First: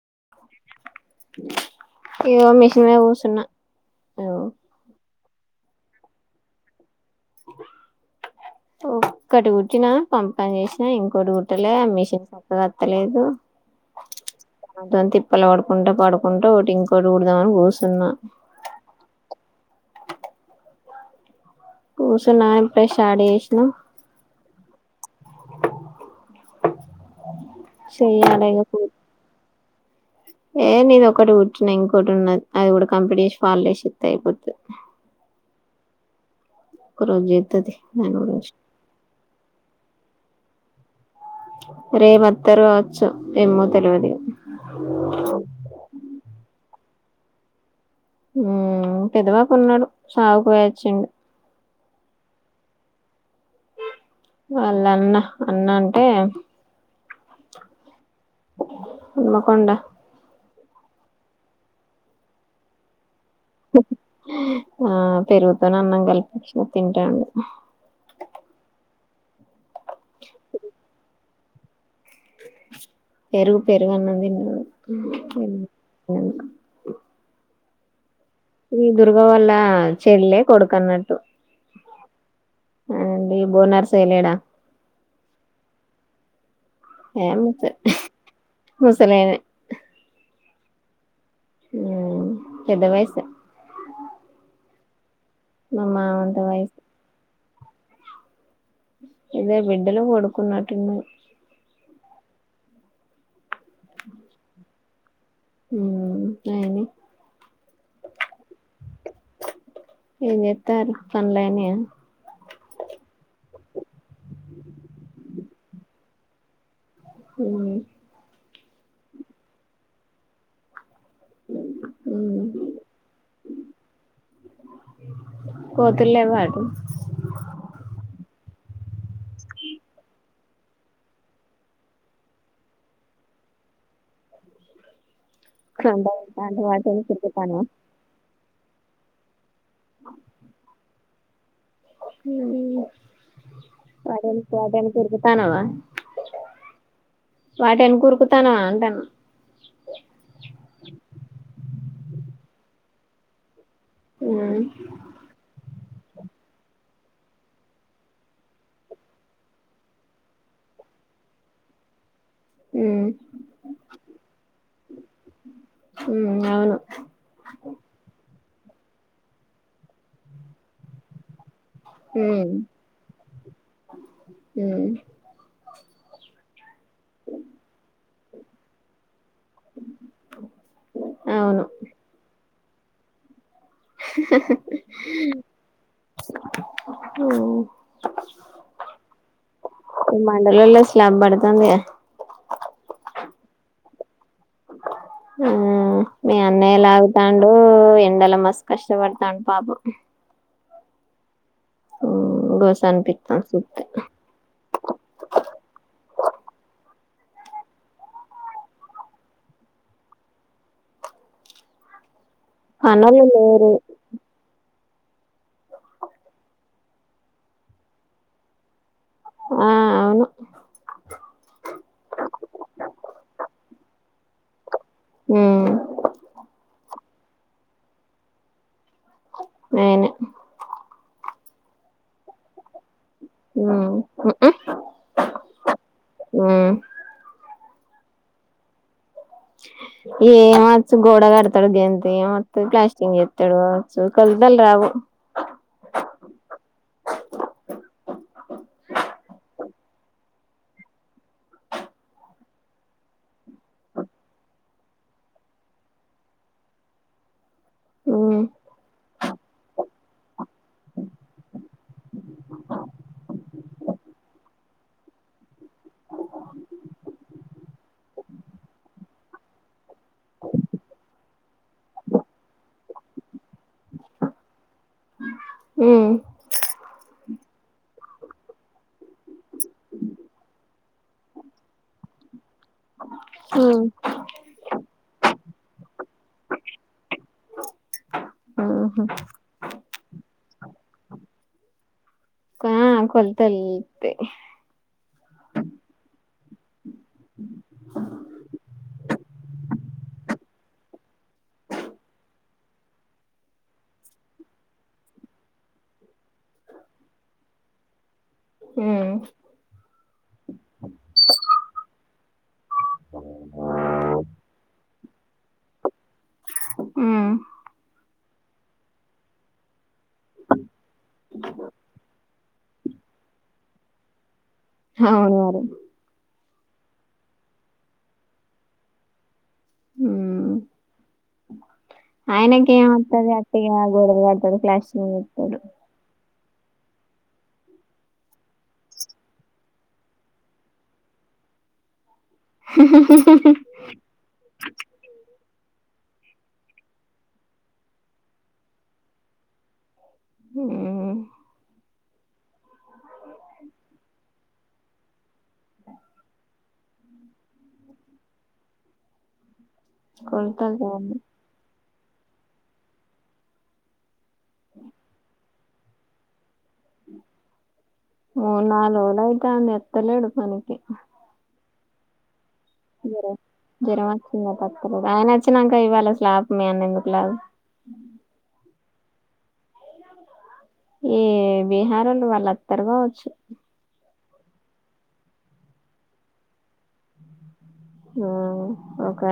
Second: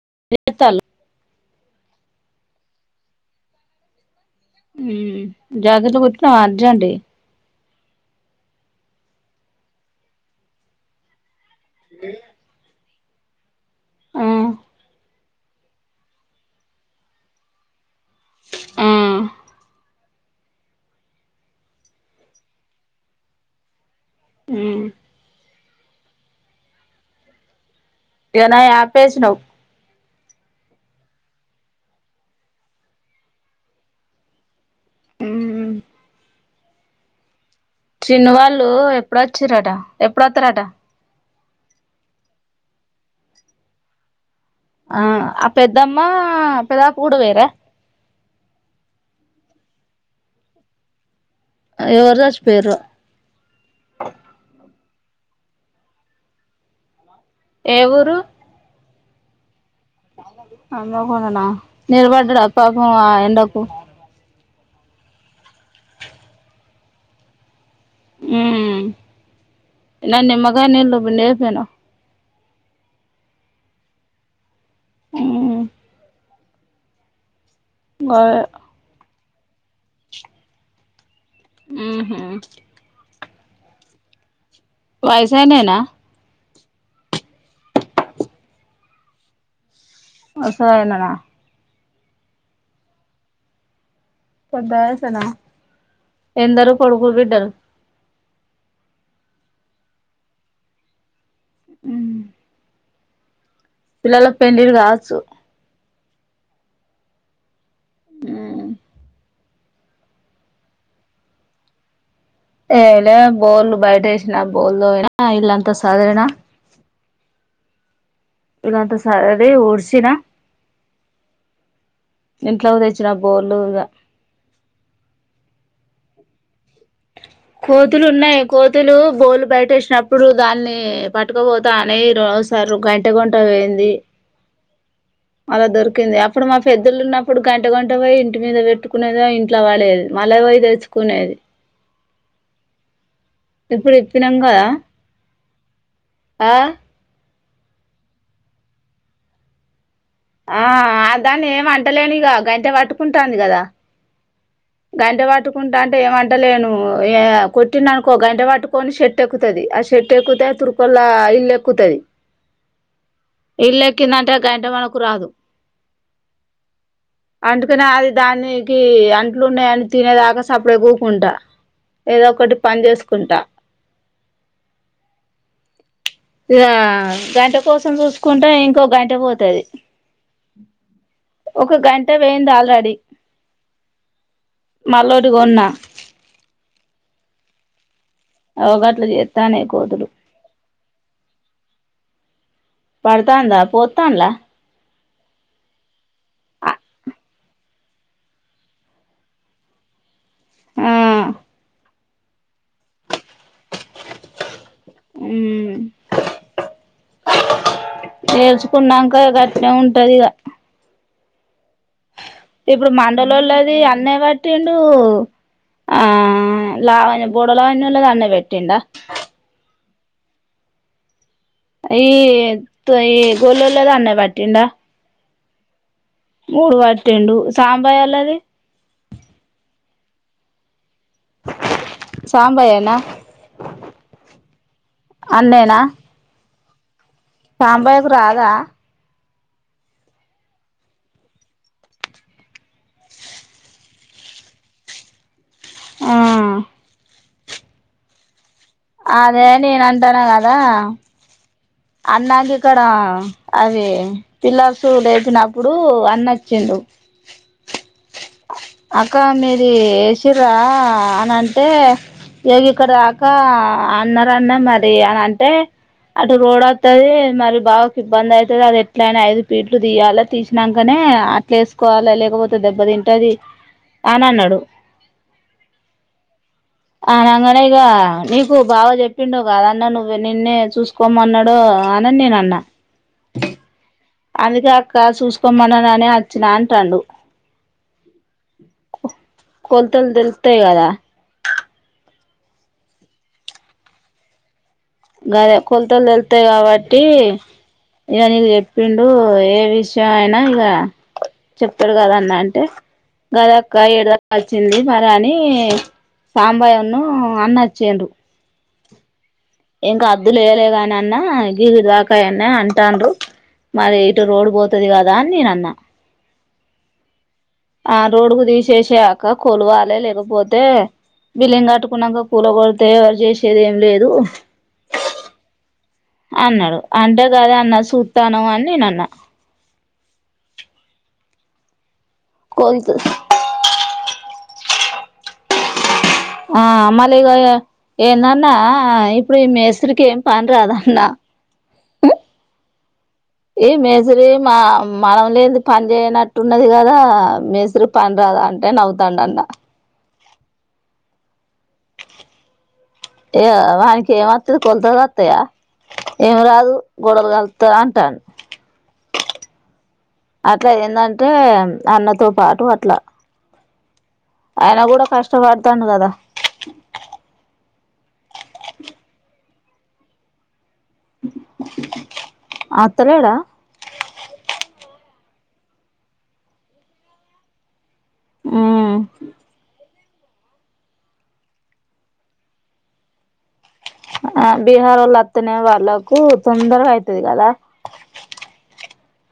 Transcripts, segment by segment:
[unintelligible] ఇగో machine మీద గుసున్న జాకెట్లు కుట్టినవ అర్జెంటీ ఒక్కటి కూర్చునా పంపని చేసినా ఇంకోటి కుట్ [unintelligible] మిషిన్ [unintelligible] తప్పలేదు తిప్పలు పడుకుంటా పడుకుంటా ఒకటి ఇంకోొటి కుడదామని కూసున్న ఆ కూసున్న ఇప్పుడే స్టార్ చేసిన. ఉహు ఇగ నాయి ఆపేసినవు. ఏ నీది ఒకటి కుట్టిన. ఇంకోటి ఉన్నది అది కూడా కంప్లీట్ చేసి ఫాల్ ఐషి ఇస్త అయిపోతుంది. ఉహు ఒక్క రోజు చేయతాతియి. చిన్నూ వాళ్ళు ఎప్పుడొచ్చారట ఎప్పు. ఎప్పుడొస్తారట. రేపు వతారు కావచ్చు. ఏమో తెలవదు ఇగ ఆ ఆ పెద్దమ్మ. పెదబాబు కూడా పోయిరా. పెద్దబాపు ఉన్నాడు సావుకు పోయచ్చిడు. ఎవరు సచ్చి పోయిరో. వాళ్ళు అన్న అన్న అంటే. ఏ ఊరు. హన్మకొండ. హనుమకొండ నా నిలబడ్డాడా పాపం ఆ ఎ. ఎండకు ఆ పెరుగుతోని అన్నం కలిపించిన తింటాడు. ఊ ఇనాన్ని నిమ్మకాయ నీళ్లు పిండియి. అంతేనా. పెరుగు పెరుగు అన్నం తిన్నాడు. ఓ గదే ఈ దుర్గ వాళ్ళ చెల్లే కొడుకు అన్నట్టు. ఉహు అండి బో నరసయ్య లేడా. వైసాయనేనా. ఏ ము ముసలేైైనే. ముసలి ఆయననా. ఉ పెద్దవయసే. పెద్ద వయసేన. ఎందరు వయసు కొడుకులు బిడ్డలు. ఇద్దరు బిడ్డలు ఓ కొడుకు ఉన్నట్టున్నాడు. హు పిల్లల పెండ్లిలు కావచ్చు. హు అయ్యోనాయి. ఊ ఏం చేస్తారు పనులైనయా. ఏలే బోల్లు బయట ఏసిన బోలుదొమిన ఇల్లంతా సదిరిన. ఇలాంటి సరే ఊడ్సిన ఇంట్లోక్ తెచ్చిన బోలుగా తెల్లవాడు కోతులు ఉన్నాయి కోతులు బోలు బయట వేస్నప్పుడు దాన్ని పట్టుక్పోతా అనే సార్ గంట కొంట పోయింది. అలా దొరికింది అప్పుడు మా వాటేనక పెద్దలు వాటేనక ఉన్నప్పుడు తిరుగుతానవా గంట గంట పోయి మీద పెట్టుకునేదా ఇంటి ఇట్లా వాడలేది మళ్ పోయి తె కొనేది ఈ ఇప్పుడు ఇప్పినాం కదా ఆ వాటిని కూరుకుతాను అంటాను ఆ అ దాన్ని ఏం అంటలేని ఇక గంటే పట్టుకుంటాంది కదా ఉమ్ గంట వాటుకుంట అంట అంటే ఏమంటలేను ఏ కొట్టిన అనుకో గంట పట్టుకొని షట్ ఎక్కుతుది ఆ షర్ట్టు ఎక్కుతే తురుకలా ఇల్లు ఎక్కుతుది ఉమ్ ఇల్కి నాంట కంట మన కురాదు ఉమ్ అవును అందుకనే అది దాన్ని అంట ఇట్లు ఉన్నాయని తినేదాకా సప్పుడే కూకుంటా ఏదో ఉమ్ ఒకటి పని చేసుకుంటా ఉమ్ ఇలా గంట కోసం చూసుకుంటే ఇంకోక గంట పోతు అవును ఒక గంట వే రడి ఓ అవగట్లు చేస్తానే కోదులు క్లబ్ బడదంది పడతాందా పోతాంలా హ్మ్ మీ అన్నయ్యలాగుతాండు ఎండల మస్తు కష్టపడతాండు పాపం ఆ గోసాన్పిఠ నేర్చుకున్నాక గట్నే ఉంటది ఇక ఇప్పుడు పనోళ్ళు లేరు మండలళది అన్న వాట్టి ను లావా బోడగాల్లోల్లు ఆన్నే పెట్టిండా ఆ అవును ఈ ఈ గోళల్లోలది అన్న పట్టిండా హ్మ్ మూడు పటిండు సాంబయ్యళ్ళది నేనే సాంబయ్యనా హ్మ్ అన్నేనా హ్మ్ సాంబయ్యకు రాదా ఏమచ్చు గోడ కడతాడు గెంత ఏమొత్త ప్లాస్టిక్ చేస్తాడు వవచ్చు కలుతాల రావు ఆ అదే నేను అంటానా కదా అన్నాకి ఇక్కడ అది పిల్లర్సు లేపినప్పుడు అన్న వచ్చిండు ఉమ్ అక్క మీది ఏసీ చ్చిర్రా అని అంటే చెవిక రాక అందరు అన్నది మరి చేయాలంటే అటు రోడ్ ఉంటది అది మరి బావకి ఇబ్బంది అయితది అది ఎట్లైనా ఐదు బిట్లు తీయాలి తీసినంకనే అట్లేసుకోవాలే లేకపోతే దెబ్బ తింటది అని అన్నడు ఉమ్ అనంగనే ఇగ నీకు బావ చెప్పిండు గాదన్న నువ్వు నిన్నే చూసుకోమన్నాడు ప్పు అనని నేను అన్న హ్మ్ అందుకే అక్క చూసుకోమన్నానే వచ్చినాఅంటాండు ఆహా కొలతలు తెలు అంతే కదా ఆ కొలతలది త కావట్ ఏ ఎప్పుడు ఇప్పుడు ఏ విషయం అయినా ఇక చెప్పాడు కదాన్న అంటే గదక్క ఏడుదకా వచ్చింది మరి అని సాంబాయన్ను అన్న వచ్చా్ర ఇంకా అద్దులుయలే కాని అన్నా గ దాకాయన్న అంటాండ్ర మరి ఇటు రోడ్ పోతుది కాదుా రాధీ నన్నా ఉ రోడ్ కు తీసేసాక కొల్వాలే పోోతే బిలింగ ఆట్కున్నగా కూూరగలు తయారు చేసేది ఏం లేదు అవునువర అన్నాడు అంటే కాదా అన్న చూతాను అని నేను అన్నా అ ఆయనకి ఏ కొల్ ఆతది అక్కటిగా గోడ ఆడతది క్లాస్తడు ఆ మళ ఇగ ఎన్నాన్నా ఇప్పుడు ఈ మస్రికి ఏం పని రాద అన్న ఈ మేసరి మా మనం లేందుకు పని చేయనట్టున్నది కదా మేస్త్రి పని రాదా అంటే నవ్వుతాండ అన్న మ్ కొలుతలొత్తయా ఏం రాదు గొడలు గాలుత్త అంటాను అట్లా కొలతలు కాదు ఏందంటే నాన్నతో పాటు అట్లా ఆయన గూడా కష్టపడతాండు గదా ఓ నాలు వోల అయితే అంది ఎత్తలేడు మనకి [inaudible] జర అత్తలేడా జర వచ్చి ప ర ఆయన వచ్చినాక ఇవ్వాలి అసలు లాభమ అన్న ఎందుకులాభ మ్ ఈ బీహారోల్లు వాళ్ళత్తరు కావచ్చు ఆ బీహార్ వాల్లోత్తనే వాళ్ళకు తొందరగా అయితది గదా ఆ ఒక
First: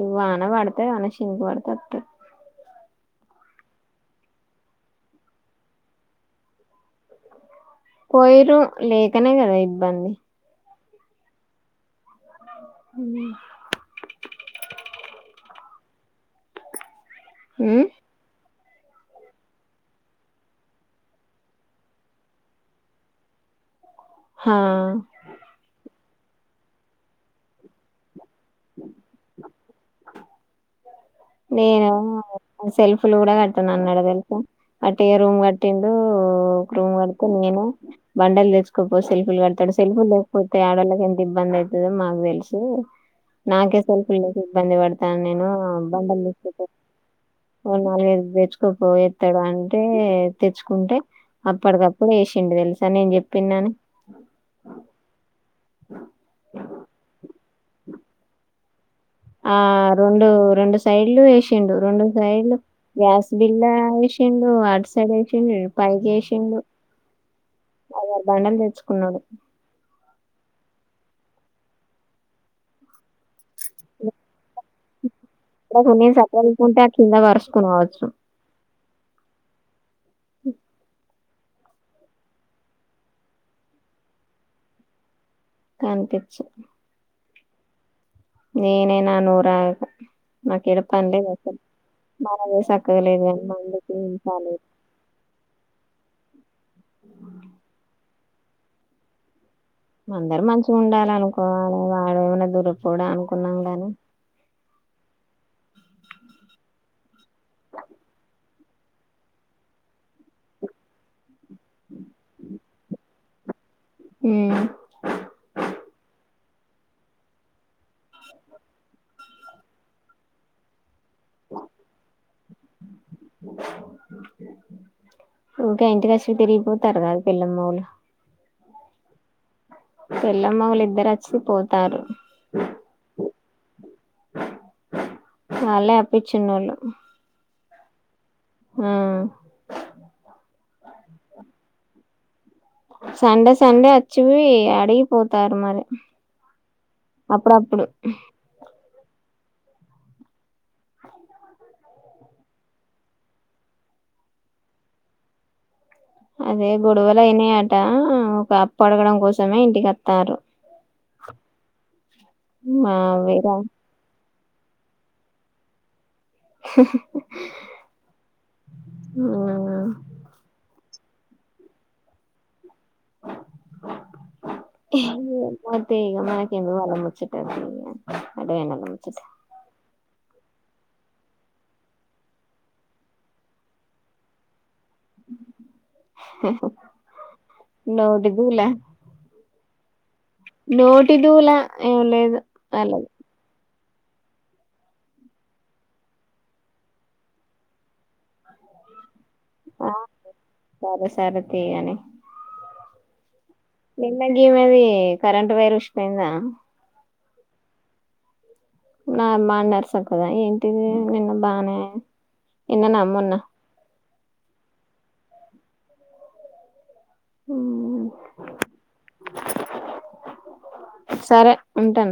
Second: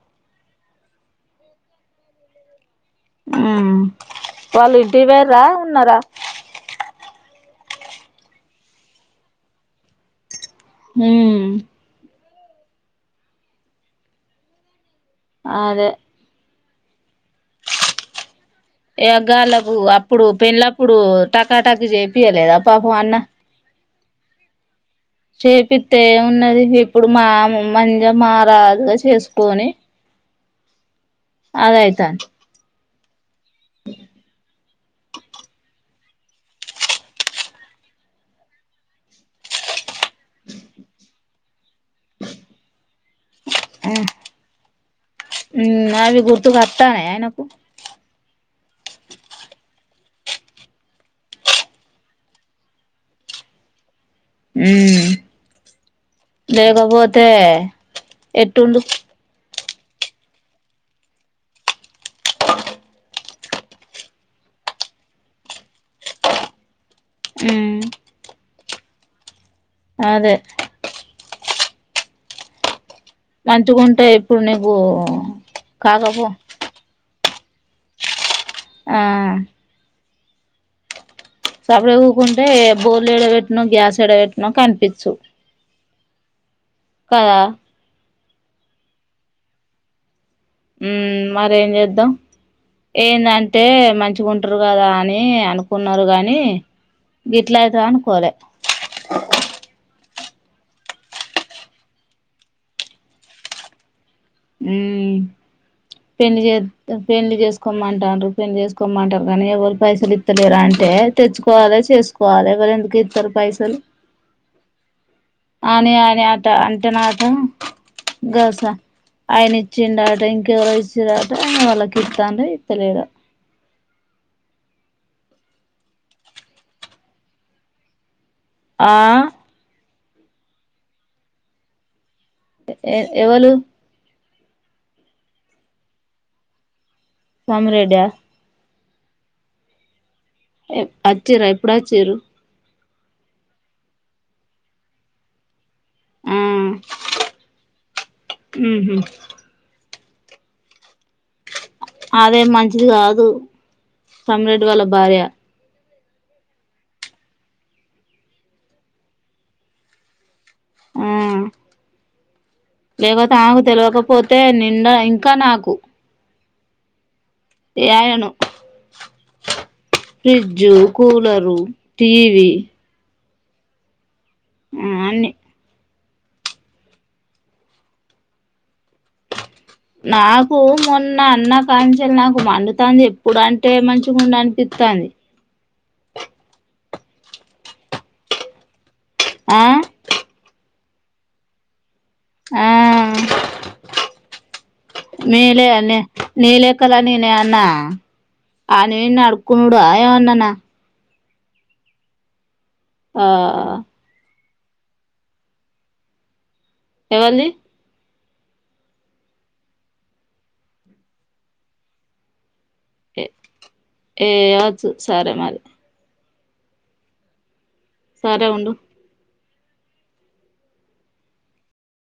ఇ వాన వడితే అన శినుకు వడతట్టు మ్ వాళ్ళు ఇంటికి పోయిర్రా ఉన్నారా పోయిరు లేకనే గదా ఇబ్బంది హూ మ్ ఆదే ఊ ఏ అగ్గాళ్ళకు అప్పుడు పెండ్లప్పుడు టకా టకు చేపియలేదా పాపం అన్న హా చేపితే ఉన్నది ఇప్పుడు మా మజ మా రాదుగా చేసుకోని నేను ఉ సెల్ఫ్ ఫ కూడా [inaudible] నన్న నడద అట్ రూమ్ గట్టి ఓ ఒక రూమ్ కడితే నేను బండలు తెచ్చుకోపో సెల్ఫీలు కడతాడు సెల్ఫీ లేకపోతే ఆడవాళ్ళకి ఎంత ఇబ్బంది అవు ో మాకు తెలుసు నాకే షెల్ఫ్లేక ఇబ్బంది పడతాను నేను నవి బండలు తెచ్చుకోపో గుర్తువోతనయ నాకు కు పో ఎస్తాడు అంటే తెచ్చుకుంటే అప్పటికప్పుడు యాసిండు తెలుసా నేను చెప్పిినను ఊ లేకపోతే డూమ్ ఆ రెండు రెండు సైడ్లు ఎసిండు రెండు సైడ్లు గ్యాస్ బిల్ ఎసిండు అటు సైడ్ ఎసిండు పైకి ఎసిండు హ్మ్ ఆర్ బండలు తెచ్చుకొని కున్నాడు అదే మంచిగ ఉంటే ఇప్పుడు నీకు కాకబొ కొనువోచు ఆ ఓ సపడ కూకట్ బౌల్ ఎడబెట్టిన గ్యాస్ ఎడబెట్టిన కనిపించు కనిపించు కదా నేననా నూర ఊ మరేం చేద్దాం మనదే సక్కగా లేదు కానీ ఏందంటే మందికి మంచిగా ఉంటారు చాలేదు కదా అని అనుకో కున్నారు గాని గిట్లా అయితేది అనుకోలే అందర మంచిగా ఉండాల అనుకోవాలి వాడు ఏమన్నా దురపో అనుకున్నాం గానీ ఊ పెళ్లి చే పెళ్లి చేసుకోమంటారు పెళ్లి చేసుకోమంటారు కానీ ఎవరు పైసలు ఇత్తలేరా అంటే తెచ్చు సుకోవాలి చేసుకోవాలి ఎవరు ఎందు ఇస్తారు పైసలు అని అని అట్లు అంటేనట గస ఆయన ఇచ్చిండట ఇంకేవరో ఇస్తున్ అ వాళ్ల కీర్తన ర తెలీదు ఉకా ఇంటి కోచి తిరిగిపోతారు కాదు పెల్లమ్మ వోలు ఆ పెల్లమ్మవాలు ఇద్దరు వచ్చి పోతారు ఏ ఎవలు వాళ్ళే అప్పించ నోళ్ళు సమ్రెడ ఆ వచ్చిర్ర ఎప్పుడ వచ్చిర్రు సండే సండే వచ్చివి అడిగిపోతారు మరి ఆ అప్పుడప్పుడు హమ్ అదే మంచిది కాదు సమ్రెడ్ వాళ్ళ భార్య అదే గొడవలు అయినాయట ఒక అప్పు అడగడం కోసమే ఇంటికి వస్తారు హమ్ మా లేవతే వేరే ఆకు ఉమ్. తెలవకపో అంతే నిండా ఇంకా నాకు ఏయను ఫ్రిడ్జు కూలరు టీవీ ఆ అన్ని తీ మనకెందుకు ఆమె ముచ్చట అడ్డమైనొల్ల ముచ్చట నాకు మొన్న అన్న కాంచల్ నాకు మండుతంది ఎప్పుడు అంటే మంచిగా ఉండి అనిపి త్తంది నోటిదూలా ఆ నోటి దూలా ఏం లేదు ఆ ఆల్లది నేలే అనే నీ లెక్కలని నే అన్నా ఆ నేనే అడు కుండా ఆ ఏవన్ననా సరే సరే తీ అని ఆ ఇమెది కరెంట్ వైర్ ఉష్పోయిందా ఎవల్దీ నా బండర్ సక్కదా ఏంటిది నిన్న బానే ఎన్న న ఏ మొన్నా ఏ యచ్చు సరే మరి ఉమ్, సరే ఉండు సరే ఉంటాన్